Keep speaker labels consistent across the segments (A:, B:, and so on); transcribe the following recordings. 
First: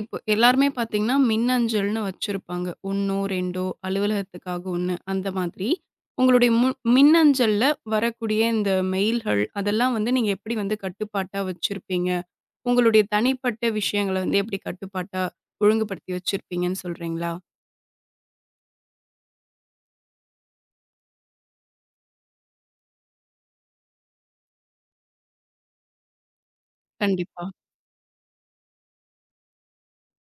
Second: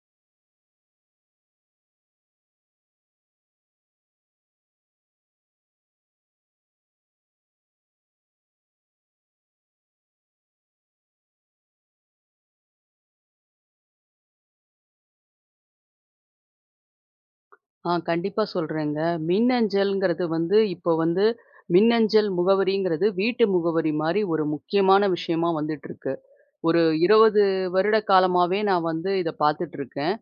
A: இப்போ எல்லாருமே பார்த்தீங்கன்னா, மின்னஞ்சல்னு வச்சிருப்பாங்க. 1ஓ, 2ஓ அலுவலகத்துக்காக 1 அந்த மாதிரி. உங்களுடைய மின்னஞ்சல்ல வரக்கூடிய இந்த மெயில்கள், அதெல்லாம் வந்து நீங்க எப்படி வந்து கட்டுப்பாட்டா வச்சிருப்பீங்க? உங்களுடைய தனிப்பட்ட விஷயங்கள வந்து எப்படி கட்டுப்பாட்டா ஒழுங்குபடுத்தி வச்சிருப்பீங்கன்னு சொல்றீங்களா?
B: கண்டிப்பா சொல்றேங்க. மின்னஞ்சல்ங்கிறது வந்து இப்போ வந்து மின்னஞ்சல் முகவரிங்கிறது வீட்டு முகவரி மாரி ஒரு முக்கியமான விஷயமா வந்துட்டுருக்கு. ஒரு 20
A: கண்டிப்பா.
B: வருட காலமாவே நான் வந்து இத பார்த்துட்டுருக்கேன்.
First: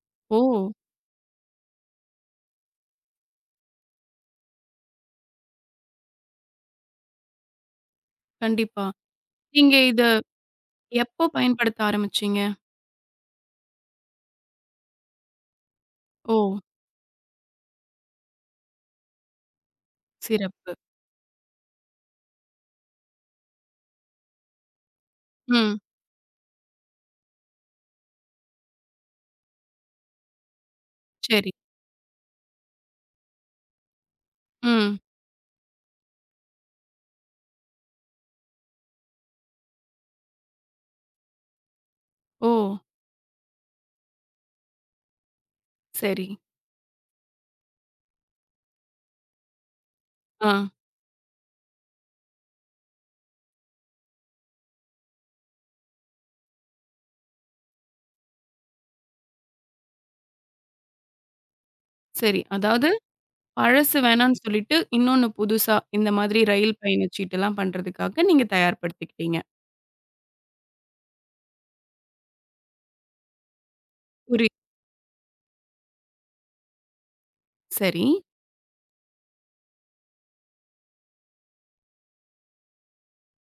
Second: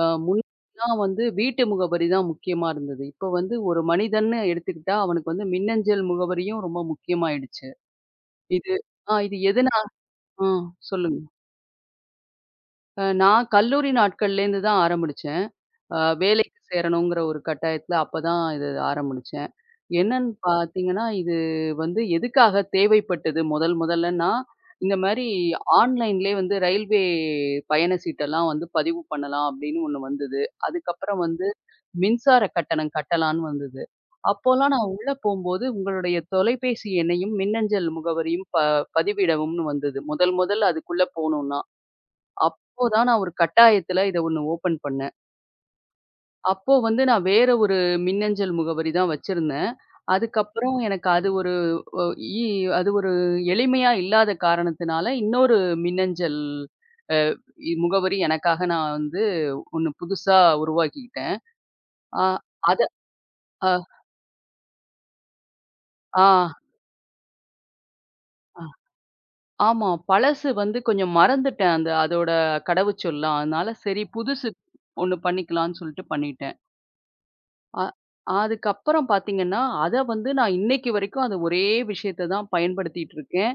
A: ஓ!
B: முன்னாடிலாம் வந்து வீட்டு முகவரி தான் முக்கியமா இருந்தது. இப்போ வந்து ஒரு மனிதன்னு எடுத்துக்கிட்டா அவனுக்கு வந்து மின்னஞ்சல் முகவரியும் ரொம்ப முக்கியமாயிடுச்சு. இது
A: கண்டிப்பா.
B: ஆ இது
A: நீங்க
B: எதுனா
A: இத
B: ஆ சொல்லுங்க.
A: எப்போ பயன்படுத்த ஆரம்பிச்சீங்க?
B: நான் கல்லூரி நாட்கள்லேருந்து தான் ஆரம்பிச்சேன். வேலைக்கு
A: ஓ!
B: சேரணுங்கிற ஒரு கட்டாயத்துல அப்பதான் இது ஆரம்பிச்சேன். என்னன்னு
A: சிறப்பு.
B: பார்த்தீங்கன்னா, இது வந்து எதுக்காக தேவைப்பட்டது முதல் முதல்லன்னா, இந்த மாரி
A: ம்.
B: ஆன்லைன்லயே வந்து ரயில்வே பயண சீட்டெல்லாம் வந்து பதிவு பண்ணலாம் அப்படின்னு ஒண்ணு வந்தது. அதுக்கப்புறம் வந்து
A: சரி.
B: மின்சார கட்டணம் கட்டலான்னு வந்தது. அப்போலாம் நான்
A: ம்.
B: உள்ள போம்போது, உங்களுடைய தொலைபேசி எண்ணையும், மின்னஞ்சல் முகவரியும் பதிவிடவும்ன்னு வந்தது. முதல் முதல்ல அதுக்குள்ள போனோம்னா.
A: ஓ!
B: அப்போதான் நான் ஒரு கட்டாயத்துல இத ஒண்ணு ஓப்பன் பண்ணேன்.
A: சரி.
B: அப்போ வந்து நான் வேற ஒரு மின்னஞ்சல் முகவரி தான் வச்சிருந்தேன்.
A: ஆ.
B: அதுக்கப்புறம் எனக்கு அது ஒரு ஒ இ அது ஒரு எளிமையா இல்லாத காரணத்தினால, இன்னொரு மின்னஞ்சல் அ இ முகவரி எனக்காக நான் வந்து ஒண்ணு புதுசா உருவாக்கிக்கிட்டேன். ஆ
A: சரி.
B: அத
A: அதாவது
B: அ
A: பழசு வேணான்னு சொல்லிட்டு, இன்னொன்னு புதுசா இந்த
B: ஆ
A: மாதிரி ரயில் பயணச்சீட்டுலாம் பண்றதுக்காக நீங்க
B: அ
A: தயார்படுத்திக்கிட்டீங்க.
B: ஆமா. பழசு வந்து கொஞ்சம் மறந்துட்டேன். அந்த அதோட கடவுச்சொல்லாம். அதனால சரி புதுசு
A: புரியுது.
B: ஒண்ணு பண்ணிக்கலான்னு சொல்லிட்டு பண்ணிட்டேன். அ
A: சரி.
B: அதுக்கப்புறம் பார்த்தீங்கன்னா, அத வந்து நான் இன்னைக்கு வரைக்கும் அந்த ஒரே விஷயத்த தான் பயன்படுத்திட்டு இருக்கேன்.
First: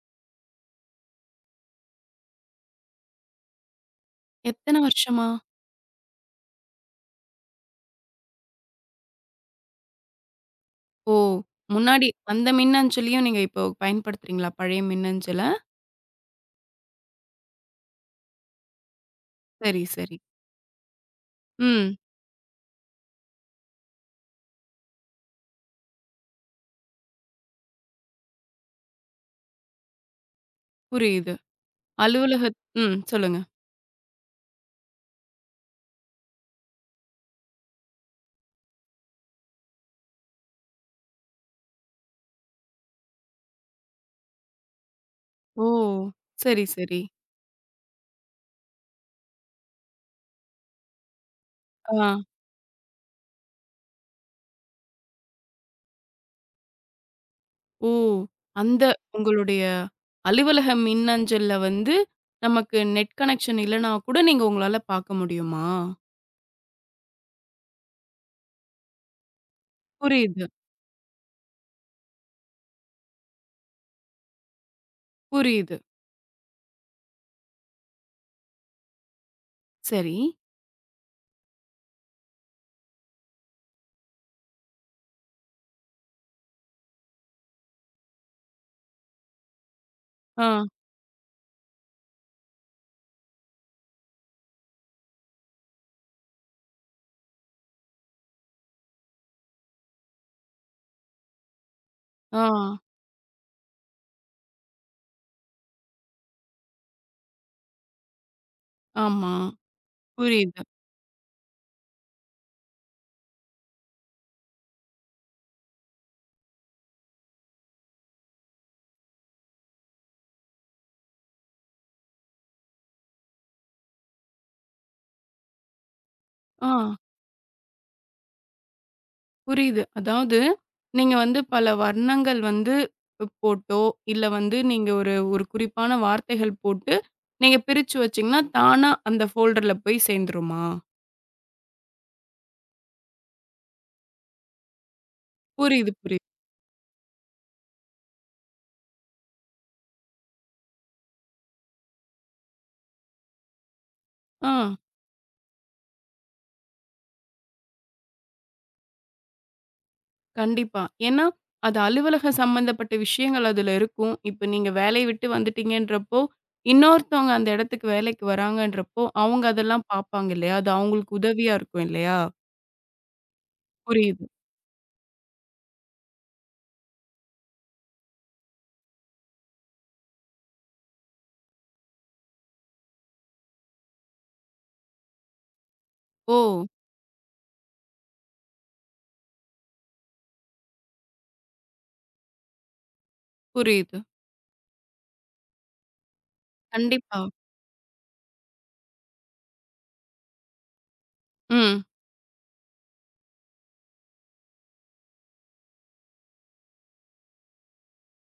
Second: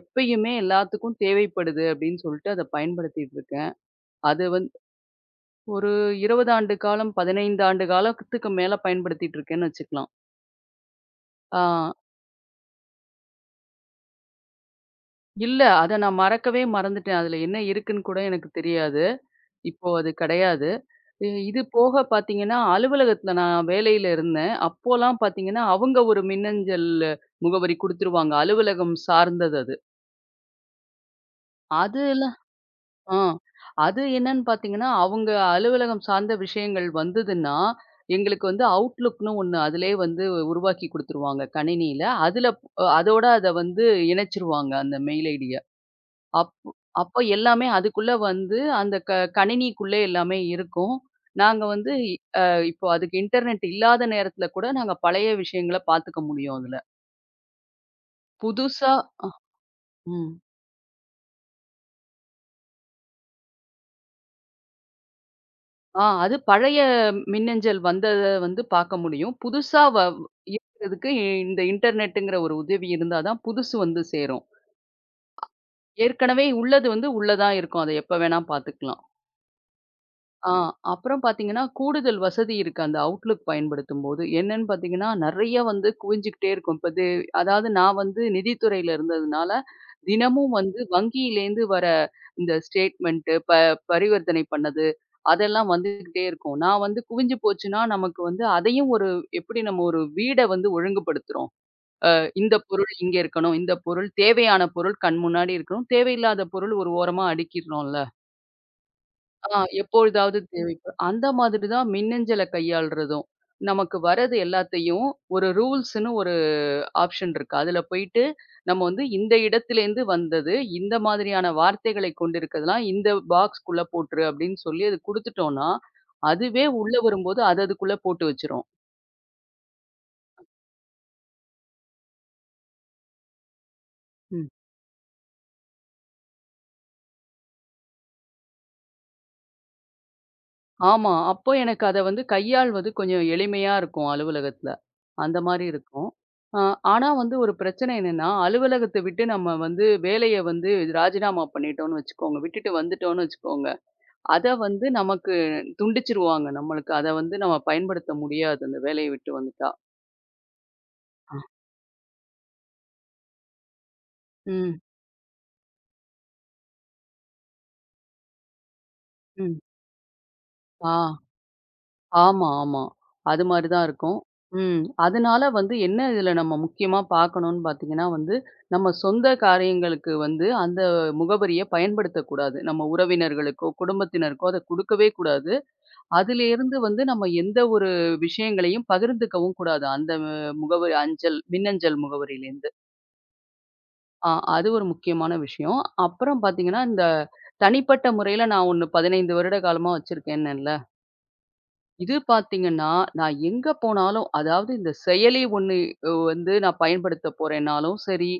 B: எப்பயுமே எல்லாத்துக்கும் தேவைப்படுது அப்படின்னு சொல்லிட்டு அத பயன்படுத்திட்டு இருக்கேன். அது வந்து
A: எத்தன வருஷமா?
B: ஒரு 20 ஆண்டு காலம், 15 ஆண்டு காலத்துக்கு மேல பயன்படுத்திட்டு இருக்கேன்னு வச்சுக்கலாம்.
A: ஓ!
B: ஆ
A: முன்னாடி அந்த மின்னஞ்சலையும் நீங்க இப்போ பயன்படுத்துறீங்களா? பழைய மின்னஞ்சல?
B: இல்ல அத நான் மறக்கவே மறந்துட்டேன். அதுல என்ன இருக்குன்னு கூட எனக்கு தெரியாது.
A: சரி,
B: இப்போ அது
A: சரி.
B: கிடையாது. இது
A: ம்.
B: போக பார்த்தீங்கன்னா, அலுவலகத்தில நான் வேலையில இருந்தேன். அப்போலாம் பார்த்தீங்கன்னா, அவங்க ஒரு மின்னஞ்சல் முகவரி குடுத்துருவாங்க. அலுவலகம் சார்ந்தது அது.
A: புரியுது.
B: அதுலாம்
A: ம்.
B: ஆ
A: சொல்லுங்க.
B: அது என்னன்னு பார்த்தீங்கன்னா, அவங்க அலுவலகம் சார்ந்த விஷயங்கள் வந்ததுன்னா, எங்களுக்கு வந்து அவுட்லுக்ன்னு ஒண்ணு அதிலேயே வந்து உருவாக்கி குடுத்துருவாங்க கணினியில. அதில அதோட அத வந்து இணைச்சிருவாங்க அந்த மெயில் ஐடிய.
A: ஓ!
B: அப்
A: சரி, சரி.
B: அப்போ எல்லாமே அதுக்குள்ள வந்து அந்த கணினிக்குள்ளே எல்லாமே இருக்கும். நாங்க வந்து
A: ஆ.
B: அ இப்போ அதுக்கு இன்டர்நெட் இல்லாத நேரத்துல கூட நாங்க பழைய விஷயங்கள பாத்துக்க முடியும் அதுல.
A: ஓ! அந்த
B: புதுசா அ
A: உங்களுடைய
B: ம்.
A: அலுவலக மின்னஞ்சல்ல வந்து நமக்கு நெட் கனெக்ஷன் இல்லன்னா கூட நீங்க உங்களால பாக்க முடியுமா?
B: அது பழைய மின்னஞ்சல் வந்தத வந்து பாக்க முடியும். புதுசா வ
A: புரியுது,
B: இருக்கிறதுக்கு இந்த இன்டர்நெட்டுங்கிற ஒரு உதவி இருந்தா தான் புதுசு வந்து சேரும்.
A: புரியுது.
B: ஏற்கனவே உள்ளது வந்து உள்ள தான் இருக்கும். அத எப்ப வேணா பாத்துக்கலாம்.
A: சரி.
B: ஆ அப்புறம் பார்த்தீங்கன்னா, கூடுதல் வசதி இருக்கு அந்த அவுட்லுக் பயன்படுத்தும்போது. என்னன்னு பார்த்தீங்கன்னா, நெறைய வந்து குவிஞ்சுகிட்டே இருக்கும். இப்ப இது அதாவது நான் வந்து நிதித்துறையில இருந்ததுனால,
A: ஆ,
B: தினமும் வந்து வங்கியிலேருந்து வர இந்த ஸ்டேட்மெண்ட்டு, பரிவர்த்தனை பண்ணது, அதெல்லாம் வந்துகிட்டே இருக்கும். நான் வந்து குவிஞ்சு போச்சுன்னா, நமக்கு வந்து அதையும் ஒரு எப்படி நம்ம ஒரு வீட வந்து ஒழுங்குபடுத்துறோம்.
A: ஆ,
B: இந்த பொருள் இங்க இருக்கணும், இந்த பொருள் தேவையான பொருள் கண் முன்னாடி இருக்கணும், தேவையில்லாத பொருள் ஒரு ஓரமா அடுக்கிர்றோம்ல.
A: ஆமா.
B: எப்பொழுதாவது
A: புரியுது.
B: தேவைப்படும். அந்த மாதிரி தான் மின்னஞ்சல கையாள்றதும். நமக்கு வர்றது எல்லாத்தையும் ஒரு ரூல்ஸ்ன்னு ஒரு ஆப்ஷன் இருக்கு. அதுல போயிட்டு நம்ம வந்து இந்த இடத்திலேருந்து வந்தது, இந்த மாதிரியான வார்த்தைகளை கொண்டிருக்கிறதெல்லாம் இந்த பாக்ஸ்க்குள்ள போட்டுரு அப்படின்னு சொல்லி அது குடுத்துட்டோம்னா, அதுவே
A: ஆ,
B: உள்ள வரும்போது அது அதுக்குள்ள போட்டு வச்சுரும்.
A: புரியுது. அதாவது நீங்க வந்து பல வர்ணங்கள் வந்து போட்டோ, இல்ல
B: ம்.
A: வந்து நீங்க ஒரு ஒரு குறிப்பான வார்த்தைகள் போட்டு, நீங்க பிரிச்சு வச்சீங்கன்னா, தானா அந்த ஃபோல்டர்ல போய் சேர்ந்துருமா?
B: ஆமா. அப்போ எனக்கு அத வந்து கையாள்வது கொஞ்சம் எளிமையா இருக்கும் அலுவலகத்துல. அந்த மாரி
A: புரியுது,
B: இருக்கும்.
A: புரியுது.
B: அ ஆனா வந்து ஒரு பிரச்சனை என்னன்னா, அலுவலகத்த விட்டு நம்ம வந்து வேலைய வந்து ராஜினாமா பண்ணிட்டோம்னு வச்சுக்கோங்க. விட்டுட்டு வந்துட்டோம்னு வச்சுக்கோங்க. அத
A: ஆ,
B: வந்து நமக்கு துண்டிச்சுருவாங்க. நம்மளுக்கு அத வந்து நம்ம பயன்படுத்த முடியாது அந்த வேலைய விட்டு வந்துட்டா.
A: கண்டிப்பா. ஏன்னா, அது அலுவலக சம்மந்தப்பட்ட விஷயங்கள் அதுல இருக்கும். இப்ப நீங்க
B: ம்.
A: வேலைய விட்டு வந்துட்டீங்கன்றப்போ, இன்னொருத்தவங்க அந்த இடத்துக்கு வேலைக்கு வராங்கன்றப்போ, அவங்க
B: ம்.
A: அதெல்லாம் பார்ப்பாங்க இல்லையா? அது
B: ஆ.
A: அவங்களுக்கு உதவியா இருக்கும் இல்லையா?
B: ஆமா, ஆமா. அது மாரி தான் இருக்கும்.
A: புரியுது.
B: ம். அதனால வந்து என்ன இதுல நம்ம முக்கியமா பார்க்கணும்னு பார்த்தீங்கன்னா வந்து, நம்ம சொந்த காரியங்களுக்கு வந்து அந்த முகவரிய பயன்படுத்தக்கூடாது. நம்ம உறவினர்களுக்கோ, குடும்பத்தினருக்கோ அத குடுக்கவே கூடாது.
A: ஓ!
B: அதிலேருந்து வந்து நம்ம எந்த ஒரு விஷயங்களையும் பகிர்ந்துக்கவும் கூடாது. அந்த முகவரி அஞ்சல் மின்னஞ்சல் முகவரியிலேருந்து.
A: புரியுது.
B: ஆ அது ஒரு முக்கியமான விஷயம். அப்புறம் பார்த்தீங்கன்னா, இந்த
A: கண்டிப்பா.
B: தனிப்பட்ட முறையில நான் ஒண்ணு 15 வருட காலமா வச்சிருக்கேன்னேன்ல.
A: ம்,
B: இது பார்த்தீங்கன்னா, நான் எங்க போனாலும் அதாவது இந்த செயலி ஒண்ணு வந்து நான் பயன்படுத்த போறேன்னாலும் சரி,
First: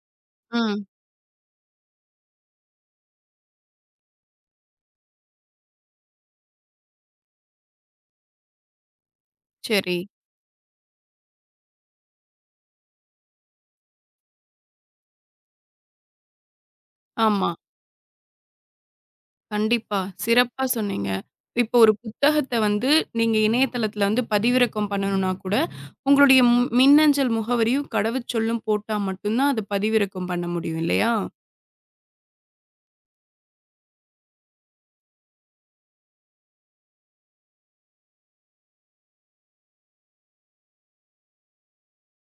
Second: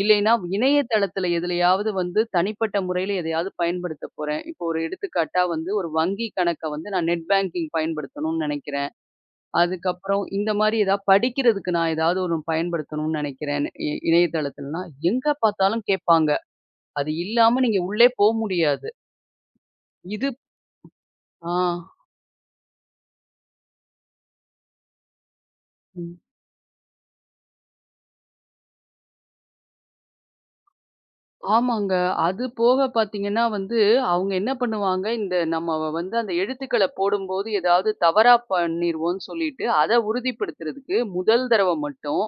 B: இல்லைன்னா
A: ம்.
B: இணையதளத்தில எதுலயாவது வந்து தனிப்பட்ட முறையில எதையாவது பயன்படுத்த போறேன். இப்போ ஒரு எடுத்துக்காட்டா வந்து ஒரு வங்கி கணக்க வந்து நான் நெட் பேங்கிங் பயன்படுத்தணும்னு நெனைக்கிறேன்.
A: சரி.
B: அதுக்கப்புறம் இந்த மாரி ஏதாவது படிக்கிறதுக்கு நான் ஏதாவது ஒண்ணு பயன்படுத்தணும்னு நெனைக்கிறேன். இணையதளத்திலனா எங்க பார்த்தாலும் கேட்பாங்க. அது
A: ஆமா.
B: இல்லாம நீங்க உள்ளே போ முடியாது.
A: கண்டிப்பா.
B: இது
A: சிறப்பா சொன்னீங்க.
B: ஆ.
A: இப்போ ஒரு புத்தகத்த வந்து நீங்க இணையதளத்துல வந்து பதிவிறக்கம் பண்ணணும்னா கூட,
B: ம்.
A: உங்களுடைய ம் மின்னஞ்சல் முகவரியும், கடவுச்சொல்லும் போட்டா மட்டும் தான் அது பதிவிறக்கம் பண்ண முடியும் இல்லையா?
B: ஆமாங்க. அது போக பார்த்தீங்கன்னா வந்து, அவங்க என்ன பண்ணுவாங்க, இந்த நம்ம வந்து அந்த எழுத்துக்கள போடும்போது ஏதாவது தவறா பண்ணிருவோம்ன்னு சொல்லிட்டு, அத உறுதிப்படுத்துறதுக்கு முதல் தடவ மட்டும்,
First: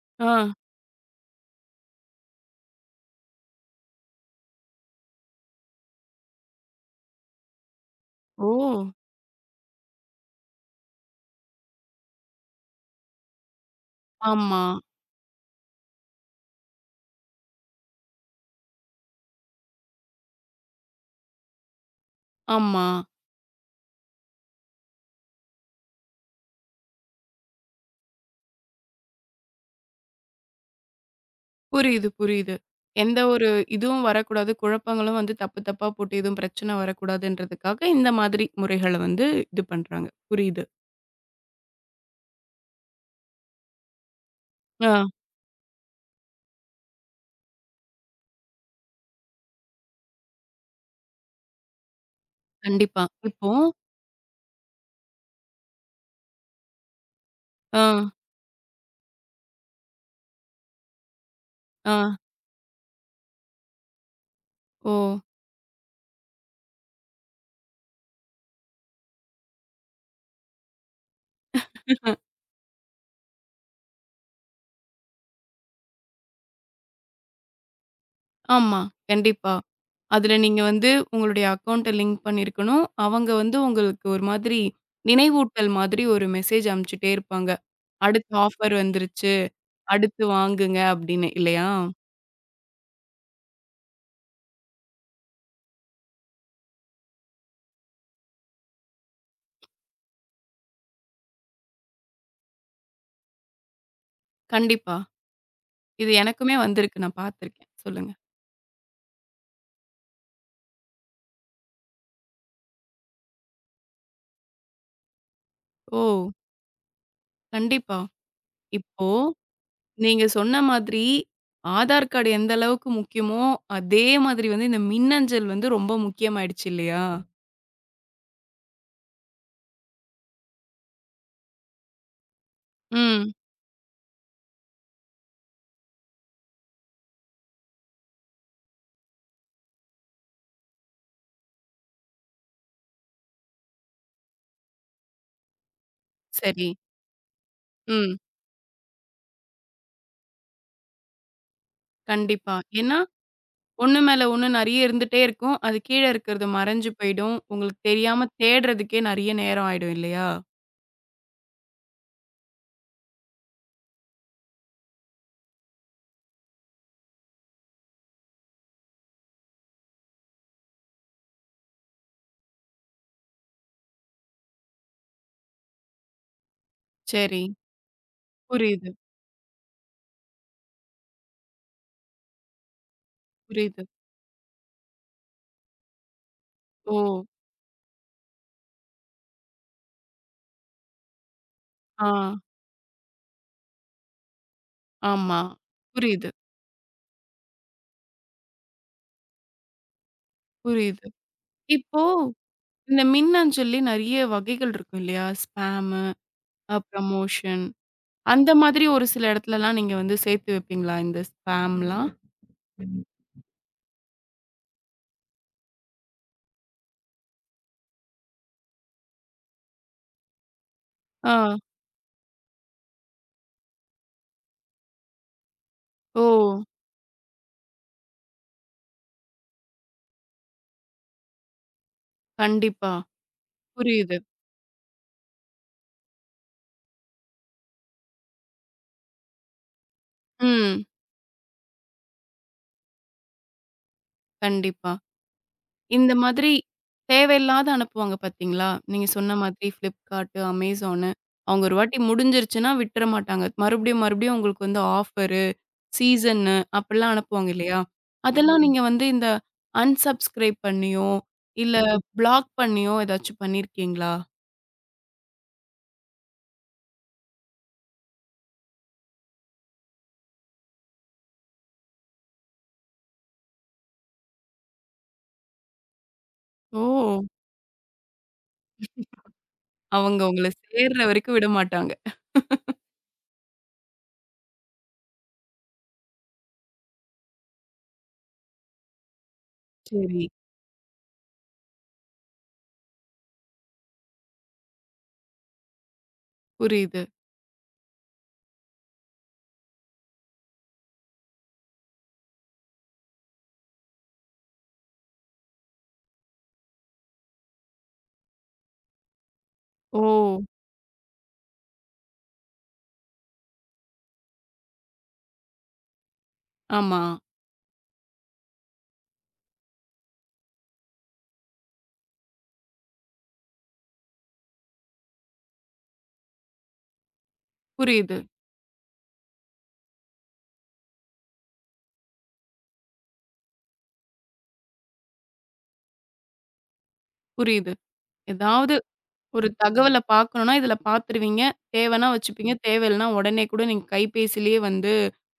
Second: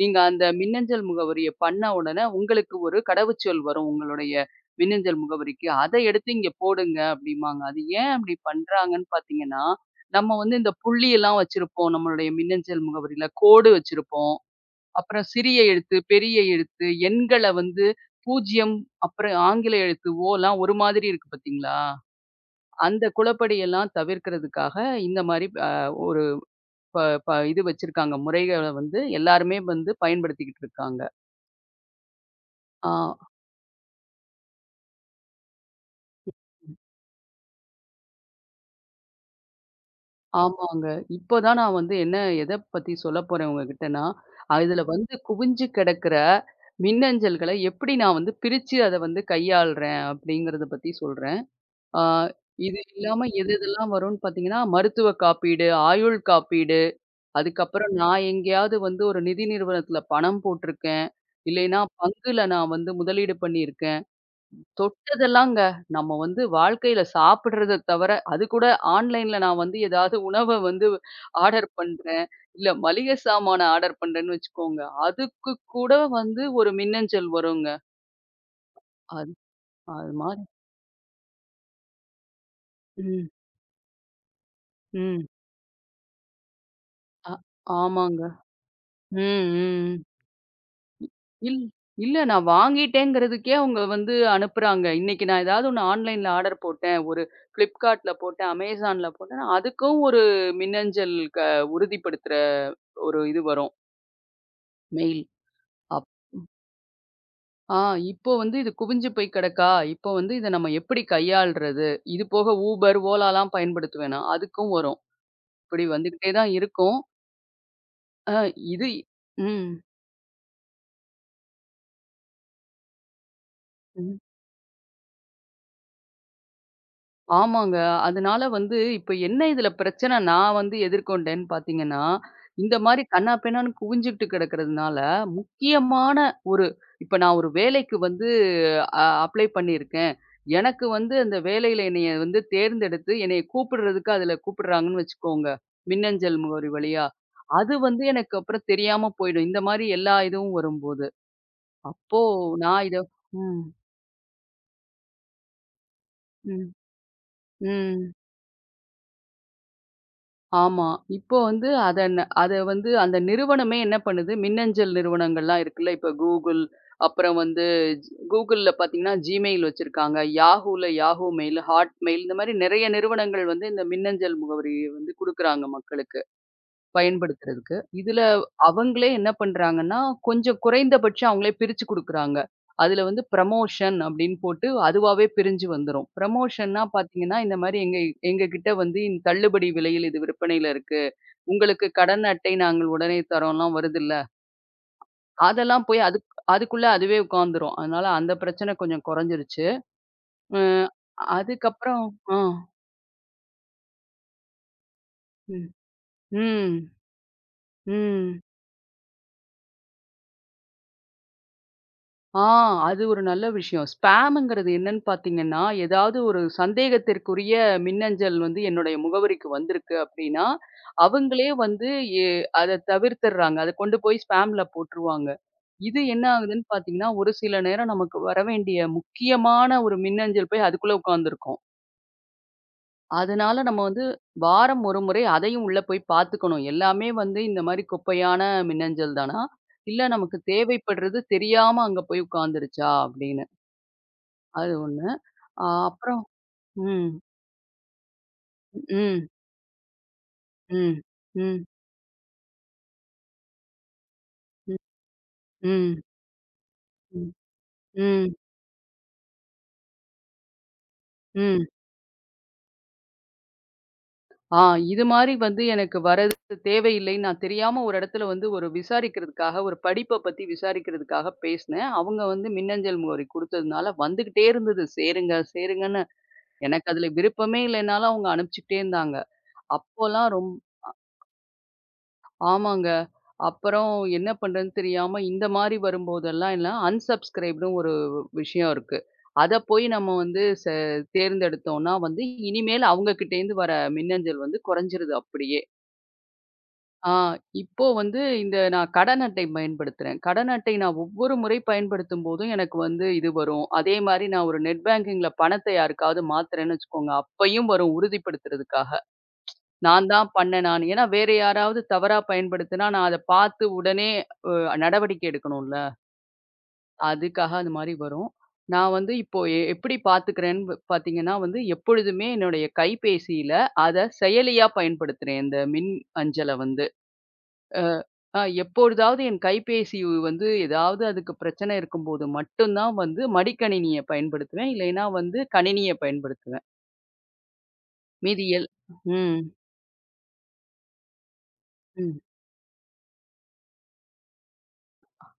B: நீங்க
A: ஆ.
B: அந்த மின்னஞ்சல் முகவரிய பண்ண உடனே உங்களுக்கு ஒரு கடவுச்சொல் வரும் உங்களுடைய மின்னஞ்சல் முகவரிக்கு. அத எடுத்து இங்க போடுங்க அப்படிம்பாங்க. அது ஏன் அப்படி
A: ஓ!
B: பண்றாங்கன்னு பார்த்தீங்கன்னா, நம்ம வந்து இந்த புள்ளியெல்லாம் வச்சிருப்போம் நம்மளுடைய மின்னஞ்சல் முகவரியில, கோடு வச்சிருப்போம்.
A: ஆமா,
B: அப்புறம் சிறிய எழுத்து, பெரிய எழுத்து, எண்கள வந்து 0 அப்புறம் ஆங்கில எழுத்து ஓலாம் ஒரு மாதிரி இருக்கு பார்த்தீங்களா?
A: ஆமா.
B: அந்த குழப்படி எல்லாம் தவிர்க்கிறதுக்காக இந்த மாரி ஒரு ப ப இது வச்சிருக்காங்க. முறைகள வந்து எல்லாருமே வந்து பயன்படுத்திக்கிட்டு இருக்காங்க.
A: புரியுது, புரியுது.
B: ஆ
A: எந்த ஒரு இதுவும் வரக்கூடாது. குழப்பங்களும் வந்து தப்பு தப்பா போட்டு எதுவும் பிரச்சனை வரக்கூடாதுன்றதுக்காக, இந்த மாதிரி முறைகள வந்து இது பண்றாங்க. புரியுது.
B: ஆமாங்க. இப்போ தான் நான் வந்து என்ன எத பத்தி சொல்லப் போறேன் உங்ககிட்டன்னா, அதுல
A: ஆ.
B: வந்து குவிஞ்சு கிடக்கிற மின்னஞ்சல்கள எப்படி நான் வந்து பிரிச்சு அத வந்து கையாள்றேன் அப்படிங்கிறத பத்தி சொல்றேன். ஆ இது
A: கண்டிப்பா.
B: இல்லாம
A: இப்போ
B: எது எதெல்லாம் வரும்ன்னு பார்த்தீங்கன்னா, மருத்துவ காப்பீடு, ஆயுள் காப்பீடு,
A: ஆ,
B: அதுக்கப்புறம் நான் எங்கேயாவது வந்து ஒரு நிதி நிறுவனத்தில பணம் போட்டிருக்கேன். இல்லைன்னா
A: ஆ.
B: பங்குல நான் வந்து முதலீடு பண்ணியிருக்கேன்.
A: ஓ!
B: தொட்டதெல்லாங்க. நம்ம வந்து வாழ்க்கையில சாப்பிடுறத தவிர, அது கூட ஆன்லைன்ல நான் வந்து ஏதாவது உணவ வந்து ஆர்டர் பண்றேன். இல்ல மளிகை சாமான ஆர்டர் பண்றேன்னு வச்சுக்கோங்க. அதுக்கு கூட வந்து ஒரு மின்னஞ்சல் வருங்க.
A: ஆமா.
B: அது
A: கண்டிப்பா.
B: அது
A: அதுல
B: மாரி
A: நீங்க வந்து உங்களுடைய அக்கவுண்ட்ட லிங்க் பண்ணியிருக்கணும்.
B: ம்,
A: அவங்க வந்து உங்களுக்கு ஒரு மாதிரி
B: ம்.
A: நினைவூட்டல் மாதிரி ஒரு மெசேஜ் அனுப்பிச்சுட்டே
B: அ
A: இருப்பாங்க.
B: ஆமாங்க.
A: அடுத்த ஆஃபர்
B: ம்,
A: வந்துருச்சு.
B: ம்.
A: அடுத்து வாங்குங்க அப்படின்னு
B: இல்
A: இல்லையா?
B: இல்ல நான் வாங்கிட்டேங்கிறதுக்கே அவங்க வந்து அனுப்புறாங்க. இன்னைக்கு நான் ஏதாவது ஒண்ணு ஆன்லைன்ல ஆர்டர் போட்டேன். ஒரு Flipkartல போட்டேன், Amazonல போட்டேன்னா, அதுக்கும் ஒரு மின்னஞ்சல் உறுதிப்படுத்துற ஒரு இது வரும்.
A: கண்டிப்பா.
B: மெயில். அப்
A: இது எனக்குமே வந்திருக்கு. நான் பார்த்துருக்கேன்.
B: ஆ
A: சொல்லுங்க.
B: இப்போ வந்து இது குவிஞ்சு போய் கிடக்கா? இப்போ வந்து இத நம்ம எப்படி கையாள்றது? இது போக Uber, Olaலாம் பயன்படுத்துவேனா? அதுக்கும் வரும். இப்படி
A: ஓ!
B: வந்துகிட்டே தான் இருக்கும்.
A: கண்டிப்பா.
B: அ இது
A: இப்போ
B: ம்.
A: நீங்க சொன்ன மாதிரி ஆதார் கார்டு எந்த அளவுக்கு முக்கியமோ, அதே
B: ம்.
A: மாதிரி வந்து இந்த மின்னஞ்சல் வந்து ரொம்ப முக்கியமாயிடுச்சு இல்லையா?
B: ஆமாங்க. அதனால வந்து இப்ப என்ன இதுல பிரச்சனை நான் வந்து எதிர்கொண்டேன்னு பார்த்தீங்கன்னா, இந்த மாரி
A: ம்.
B: கன்னா பின்னான்னு குவிஞ்சுகிட்டு கிடக்கிறதுனால, முக்கியமான ஒரு இப்ப நான் ஒரு வேலைக்கு வந்து அப்ளை பண்ணியிருக்கேன். எனக்கு வந்து அந்த வேலையில என்னைய வந்து தேர்ந்தெடுத்து என்னைய கூப்பிடுறதுக்கு அதுல கூப்பிடுறாங்கன்னு வச்சுக்கோங்க. மின்னஞ்சல்
A: சரி.
B: முகவரி வழியா. அது வந்து
A: ம்.
B: எனக்கு அப்புறம் தெரியாம போயிடும். இந்த மாரி எல்லா இதுவும் வரும்போது. அப்போ
A: கண்டிப்பா.
B: நான் இத
A: ஏன்னா,
B: ம்.
A: ஒண்ணு மேல ஒண்ணு நெறைய இருந்துட்டே இருக்கும். அது கீழ இருக்கிறது
B: ம்.
A: மறைஞ்சு போயிடும். உங்களுக்கு
B: ம்.
A: தெரியாம தேடுறதுக்கே நெறைய நேரம் ஆயிடும் இல்லையா?
B: ஆமா. இப்போ வந்து அத வந்து அந்த நிறுவனமே என்ன பண்ணுது, மின்னஞ்சல் நிறுவனங்கள்லாம் இருக்குல்ல. இப்ப Google, அப்புறம் வந்து Googleல பார்த்தீங்கன்னா, Gmail வச்சிருக்காங்க. Yahooல Yahoo Mail, Hotmail இந்த மாரி நெறைய நிறுவனங்கள் வந்து இந்த மின்னஞ்சல் முகவரிய வந்து குடுக்குறாங்க மக்களுக்கு,
A: சரி.
B: பயன்படுத்துறதுக்கு. இதுல
A: புரியுது,
B: அவங்களே என்ன பண்றாங்கன்னா, கொஞ்சம் குறைந்தபட்சம் அவங்களே பிரிச்சு குடுக்குறாங்க. அதுல வந்து
A: புரியுது.
B: ப்ரமோஷன் அப்படின்னு போட்டு அதுவாவே பிரிஞ்சு வந்துரும். ப்ரமோஷன்னா
A: ஓ!
B: பார்த்தீங்கன்னா, இந்த மாரி எங்க எங்ககிட்ட வந்து இந்த தள்ளுபடி விலையில் இது விற்பனையில இருக்கு. உங்களுக்கு
A: ஆ,
B: கடன் அட்டை நாங்கள் உடனே தரோம்லாம் வருதுல்ல.
A: ஆமா.
B: அதெல்லாம் போய்
A: புரியுது,
B: அதுக்குள்ள அதுவே உட்காந்துரும். அதனால அந்த பிரச்சனை கொஞ்சம் குறைஞ்சிருச்சு. அ
A: புரியுது. இப்போ
B: அதுக்கப்புறம் ஆ.
A: இந்த மின்னஞ்சல்லயே நெறைய வகைகள் இருக்கும் இல்லையா?
B: ம்.
A: ஸ்பேமு,
B: ம்.
A: ப்ரமோஷன்
B: ம்.
A: அந்த மாதிரி ஒரு சில இடத்துலலாம் நீங்க வந்து சேர்த்து வைப்பீங்களா? இந்த ஸ்பேம்லாம்?
B: ஆ அது ஒரு நல்ல விஷயம். ஸ்பேம்ங்கிறது என்னன்னு பார்த்தீங்கன்னா, ஏதாவது ஒரு சந்தேகத்திற்குரிய மின்னஞ்சல் வந்து என்னுடைய முகவரிக்கு வந்திருக்கு அப்டின்னா, அவங்களே
A: ஆ.
B: வந்து எ அத தவிர்த்துடுறாங்க. அத கொண்டு போய் ஸ்பேம்ல போட்டுருவாங்க. இது என்ன
A: ஓ!
B: ஆகுதுன்னு பார்த்தீங்கன்னா, ஒரு சில நேரம் நமக்கு வர வேண்டிய முக்கியமான ஒரு மின்னஞ்சல் போய் அதுக்குள்ள உட்காந்துருக்கும்.
A: கண்டிப்பா.
B: அதனால நம்ம வந்து
A: புரியுது.
B: வாரம் ஒரு முறை அதையும் உள்ள போய் பார்த்துக்கணும். எல்லாமே வந்து இந்த மாரி குப்பையான மின்னஞ்சல் தானா? இல்ல நமக்கு
A: ம்.
B: தேவைப்படுறது தெரியாம அங்க போய் உட்காந்துருச்சா? அப்டின்னு. அது
A: கண்டிப்பா.
B: ஒண்ணு.
A: இந்த
B: அப்புறம்
A: மாதிரி
B: ம்,
A: தேவையில்லாத அனுப்புவாங்க பார்த்தீங்களா? நீங்க
B: ம்,
A: சொன்ன மாதிரி Flipkart,
B: ம்,
A: Amazon
B: ம்,
A: அவங்க ஒரு வாட்டி முடிஞ்சிருச்சுன்னா விட்டுற மாட்டாங்க. மறுபடியும் மறுபடியும் உங்களுக்கு
B: ம்,
A: வந்து ஆஃபரு,
B: ம்,
A: சீசன்னு அப்படிலாம் அனுப்புவாங்க இல்லையா?
B: ம்,
A: அதெல்லாம் ம். நீங்க வந்து இந்த அன்சப்ஸ்கிரைப் பண்ணியோ,
B: ம்.
A: இல்ல ப்ளாக் பண்ணியோ ஏதாச்சும் பண்ணியிருக்கீங்களா?
B: ஆ இது மாரி வந்து எனக்கு வரது தேவையில்லைன்னு நான் தெரியாம ஒரு இடத்துல வந்து ஒரு விசாரிக்கிறதுக்காக, ஒரு படிப்ப பத்தி விசாரிக்கிறதுக்காக பேசினேன். அவங்க வந்து மின்னஞ்சல் முகவரி குடுத்ததுனால வந்துகிட்டே இருந்தது. சேருங்க, சேருங்கன்னு.
A: ஓ!
B: எனக்கு அதுல விருப்பமே இல்லைனாலும் அவங்க அனுப்பிச்சுட்டே இருந்தாங்க.
A: அவங்க
B: அப்போலாம்
A: உங்கள
B: ரொம்ப
A: சேர்ற வரைக்கும் விடமாட்டாங்க.
B: ஆமாங்க. அப்புறம் என்ன பண்றதுன்னு தெரியாம, இந்த மாரி வரும்போதெல்லாம் எல்லாம் அன்சப்ஸ்கிரைப்டுன்னு ஒரு விஷயம் இருக்கு. அத போய் நம்ம
A: சரி.
B: வந்து தேர்ந்தெடுத்தோம்னா வந்து, இனிமேல் அவங்ககிட்டேருந்து வர மின்னஞ்சல் வந்து குறைஞ்சிருது அப்படியே.
A: புரியுது.
B: ஆ இப்போ வந்து இந்த நான் கடன் அட்டை பயன்படுத்துறேன். கடன் அட்டை நான் ஒவ்வொரு முறை பயன்படுத்தும்போதும் எனக்கு வந்து இது வரும். அதே மாரி நான் ஒரு நெட் பேங்கிங்ல பணத்தை யாருக்காவது மாத்துறேன்னு வச்சுக்கோங்க, அப்பயும் வரும் உறுதிப்படுத்துறதுக்காக.
A: ஓ!
B: நான் தான் பண்ணேன் நானு. ஏன்னா வேற யாராவது தவறா பயன்படுத்தினா, நான் அத பார்த்து உடனே அ நடவடிக்கை எடுக்கணும்ல.
A: ஆமா.
B: அதுக்காக அது மாரி வரும். நான் வந்து இப்போ எப்படி பார்த்துக்கிறேன்னு பார்த்தீங்கன்னா வந்து, எப்பொழுதுமே என்னுடைய கைபேசியில அத செயலியா பயன்படுத்துறேன். இந்த அஞ்சல வந்து. அ
A: புரியுது,
B: அ எப்பொழுதாவது என் கைபேசி வந்து ஏதாவது அதுக்கு பிரச்சனை இருக்கும்போது மட்டும் தான் வந்து மடிக்கணினிய பயன்படுத்துவேன். இல்லைன்னா வந்து கணினிய பயன்படுத்துவேன்.
A: புரியுது.
B: மீதி எல்
A: ஏதாவது
B: ம்.
A: ஒரு தகவல பார்க்கணும்னா, இதுல பார்த்துருவீங்க. தேவைன்னா
B: ம்.
A: வச்சுப்பீங்க. தேவையில்லன்னா உடனே கூட நீங்க கைபேசியிலேயே வந்து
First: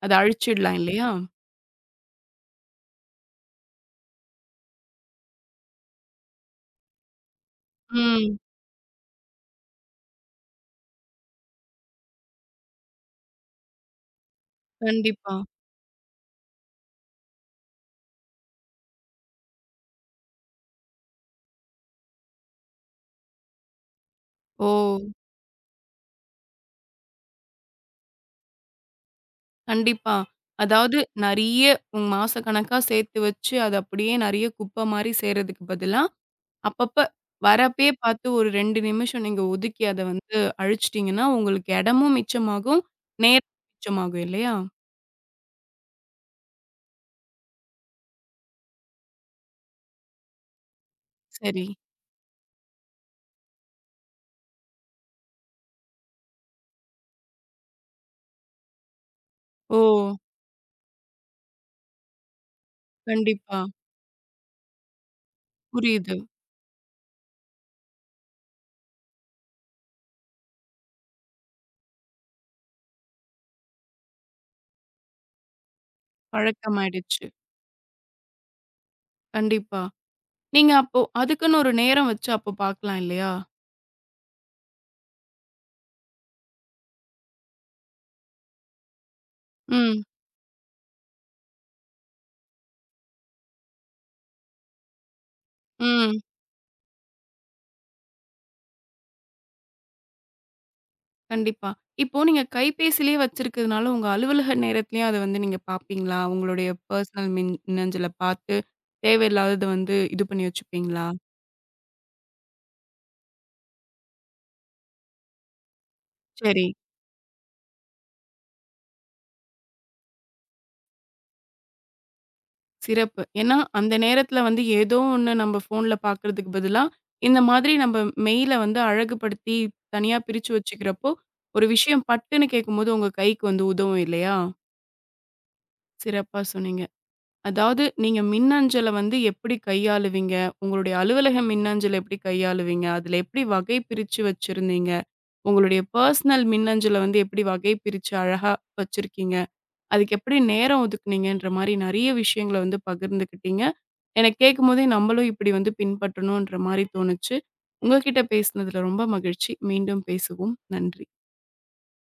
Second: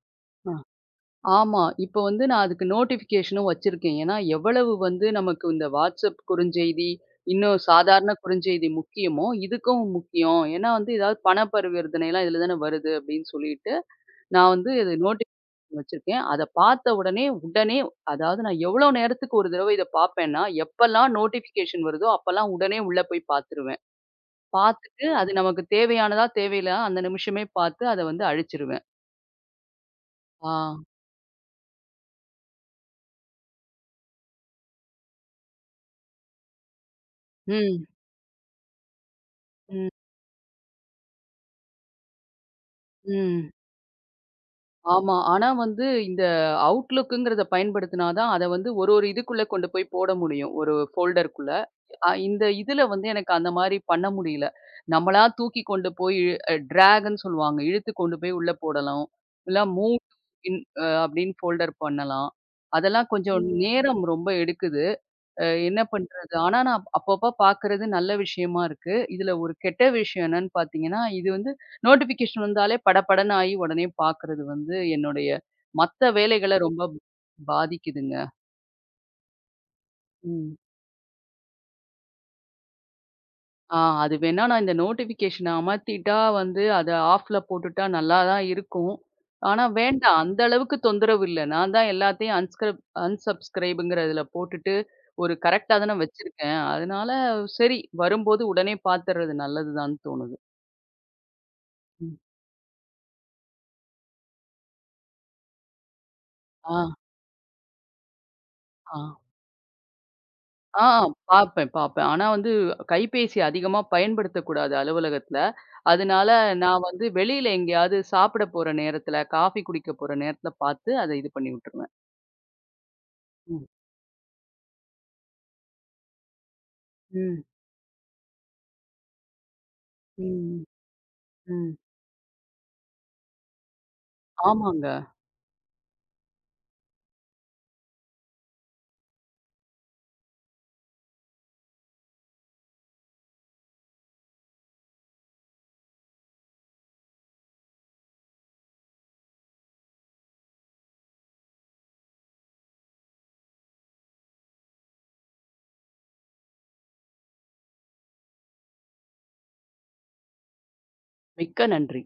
A: அத
B: ஆ.
A: அழிச்சிடலாம் இல்லையா?
B: ஆமா. இப்ப வந்து நான் அதுக்கு நோட்டிஃபிகேஷனும் வச்சிருக்கேன். ஏன்னா, எவ்வளவு வந்து நமக்கு இந்த WhatsApp குறுஞ்செய்தி, இன்னும் சாதாரண
A: ம்.
B: குறுஞ்செய்தி முக்கியமோ, இதுக்கும் முக்கியம். ஏன்னா வந்து ஏதாவது பண பரிவர்த்தனைலாம் இதில தானே வருது அப்படின்னு சொல்லிட்டு, நான் வந்து இது
A: கண்டிப்பா.
B: நோட்டிஃபிகேஷன் வச்சிருக்கேன். அத பார்த்த உடனே, உடனே அதாவது நான் எவ்வளோ நேரத்துக்கு ஒரு தடவை இத பார்ப்பேன்னா, எப்பலாம் நோட்டிஃபிகேஷன் வருதோ, அப்பலாம் உடனே உள்ள போய் பார்த்துருவேன்.
A: ஓ!
B: பார்த்துட்டு அது நமக்கு தேவையானதா, தேவையில்லையா அந்த நிமிஷமே பார்த்து அத வந்து அழிச்சிருவேன்.
A: கண்டிப்பா.
B: ஆ.
A: அதாவது நெறைய மாச கணக்கா சேர்த்து வச்சு, அது அப்படியே நெறைய குப்பை மாரி சேர்றதுக்கு பதிலா, அப்பப்ப
B: ம்.
A: வரப்பயே பார்த்து ஒரு 2 நிமிஷம் நீங்க ஒதுக்கி
B: ம்.
A: அத வந்து அழிச்சிட்டீங்கன்னா, உங்களுக்கு இடமும் மிச்சமாகும், நேரம்
B: ம்.
A: மிச்சமாகும் இல்லையா?
B: ஆமா. ஆனா வந்து இந்த அவுட்லுக்குங்கிறத பயன்படுத்தினா தான், அத வந்து ஒரு ஒரு இதுக்குள்ள கொண்டு போய் போட முடியும். ஒரு ஃபோல்டருக்குள்ள.
A: சரி.
B: இந்த இதுல வந்து எனக்கு அந்த மாரி பண்ண முடியல. நம்மளா தூக்கி கொண்டு போய் டிராக்ன்னு சொல்லுவாங்க. இழுத்து கொண்டு போய் உள்ள போடலாம். இல்ல
A: ஓ!
B: மூவ் இன் அப்படின்னு ஃபோல்டர் பண்ணலாம். அதெல்லாம் கொஞ்சம்
A: கண்டிப்பா.
B: நேரம் ரொம்ப எடுக்குது. என்ன
A: புரியுது.
B: பண்றது? ஆனா நான் அப்பப்ப பார்க்குறது நல்ல விஷயமா இருக்கு. இதுல ஒரு கெட்ட விஷயம் என்னன்னு பார்த்தீங்கன்னா, இது வந்து நோட்டிஃபிகேஷன் வந்தாலே படபடன்னு ஆயி உடனே பார்க்குறது வந்து என்னுடைய மத்த வேலைகள ரொம்ப
A: பழக்கமாயிடுச்சு.
B: பாதிக்குதுங்க.
A: கண்டிப்பா.
B: ம்.
A: நீங்க அப்போ அதுக்குன்னு ஒரு நேரம் வச்சு அப்போ பார்க்கலாம் இல்லையா?
B: அது வேணா நான் இந்த நோட்டிஃபிகேஷன அமர்த்திட்டா வந்து, அத ஆஃப்ல போட்டுட்டா நல்லா தான் இருக்கும். ஆனா
A: ம்,
B: வேண்டாம். அந்த அளவுக்கு தொந்தரவு இல்ல. நான் தான் எல்லாத்தையும் அன்சப்ஸ்கிரைப்ங்கிற இதுல போட்டுட்டு, ஒரு கரெக்ட்டா தானே
A: ம்.
B: வச்சிருக்கேன். அதனால சரி, வரும்போது உடனே பார்த்துறது நல்லது தான்னு தோணுது.
A: கண்டிப்பா.
B: ம்.
A: இப்போ நீங்க கைபேசியிலேயே வச்சிருக்கிறதுனால, உங்க அலுவலக நேரத்திலயும் அத வந்து நீங்க பார்ப்பீங்களா? உங்களுடைய
B: ஆ,
A: பர்சனல் மின் மின்னஞ்சல பார்த்து,
B: ஆ.
A: தேவையில்லாதத வந்து இது பண்ணி
B: ஆ
A: வச்சுப்பீங்களா?
B: பார்ப்பேன், பார்ப்பேன். ஆனா வந்து கைபேசி அதிகமா பயன்படுத்தக்கூடாது அலுவலகத்துல. அதனால
A: சரி,
B: நான் வந்து வெளியில எங்கேயாவது சாப்பிட போற நேரத்துல, காஃபி குடிக்க போற நேரத்துல பார்த்து, அத இது பண்ணி விட்டுருவேன்.
A: சிறப்பு. ஏன்னா,
B: ம்.
A: அந்த நேரத்தில வந்து ஏதோ ஒண்ணு நம்ம ஃபோன்ல பார்க்கறதுக்கு பதிலா, இந்த
B: ம்.
A: மாதிரி நம்ம மெயில வந்து அழகுபடுத்தி தனியா பிரிச்சு
B: ம்.
A: வச்சுக்கிறப்போ, ஒரு
B: ம்.
A: விஷயம் பட்டுன்னு கேட்கும்போது உங்க கைக்கு வந்து உதவும் இல்லையா?
B: ஆமாங்க.
A: சிறப்பா சொன்னீங்க. அதாவது நீங்க மின்னஞ்சல வந்து எப்படி கையாளுவீங்க? உங்களுடைய அலுவலக மின்னஞ்சல எப்படி கையாளுவீங்க? அதுல எப்படி வகை பிரிச்சு வச்சிருந்தீங்க? உங்களுடைய பர்சனல் மின்னஞ்சல வந்து எப்படி வகை பிரிச்சு அழகா வச்சிருக்கீங்க? அதுக்கு எப்படி நேரம் ஒதுக்குனீங்கன்ற மாரி நெறைய விஷயங்கள வந்து பகிர்ந்துக்கிட்டீங்க. எனக்கு கேட்கும்போதே நம்மளும் இப்படி வந்து பின்பற்றணுன்ற மாரி தோணுச்சு. உங்க கிட்ட பேசினதுல ரொம்ப மகிழ்ச்சி. மீண்டும் பேசுவோம். நன்றி.
B: மிக்க நன்றி.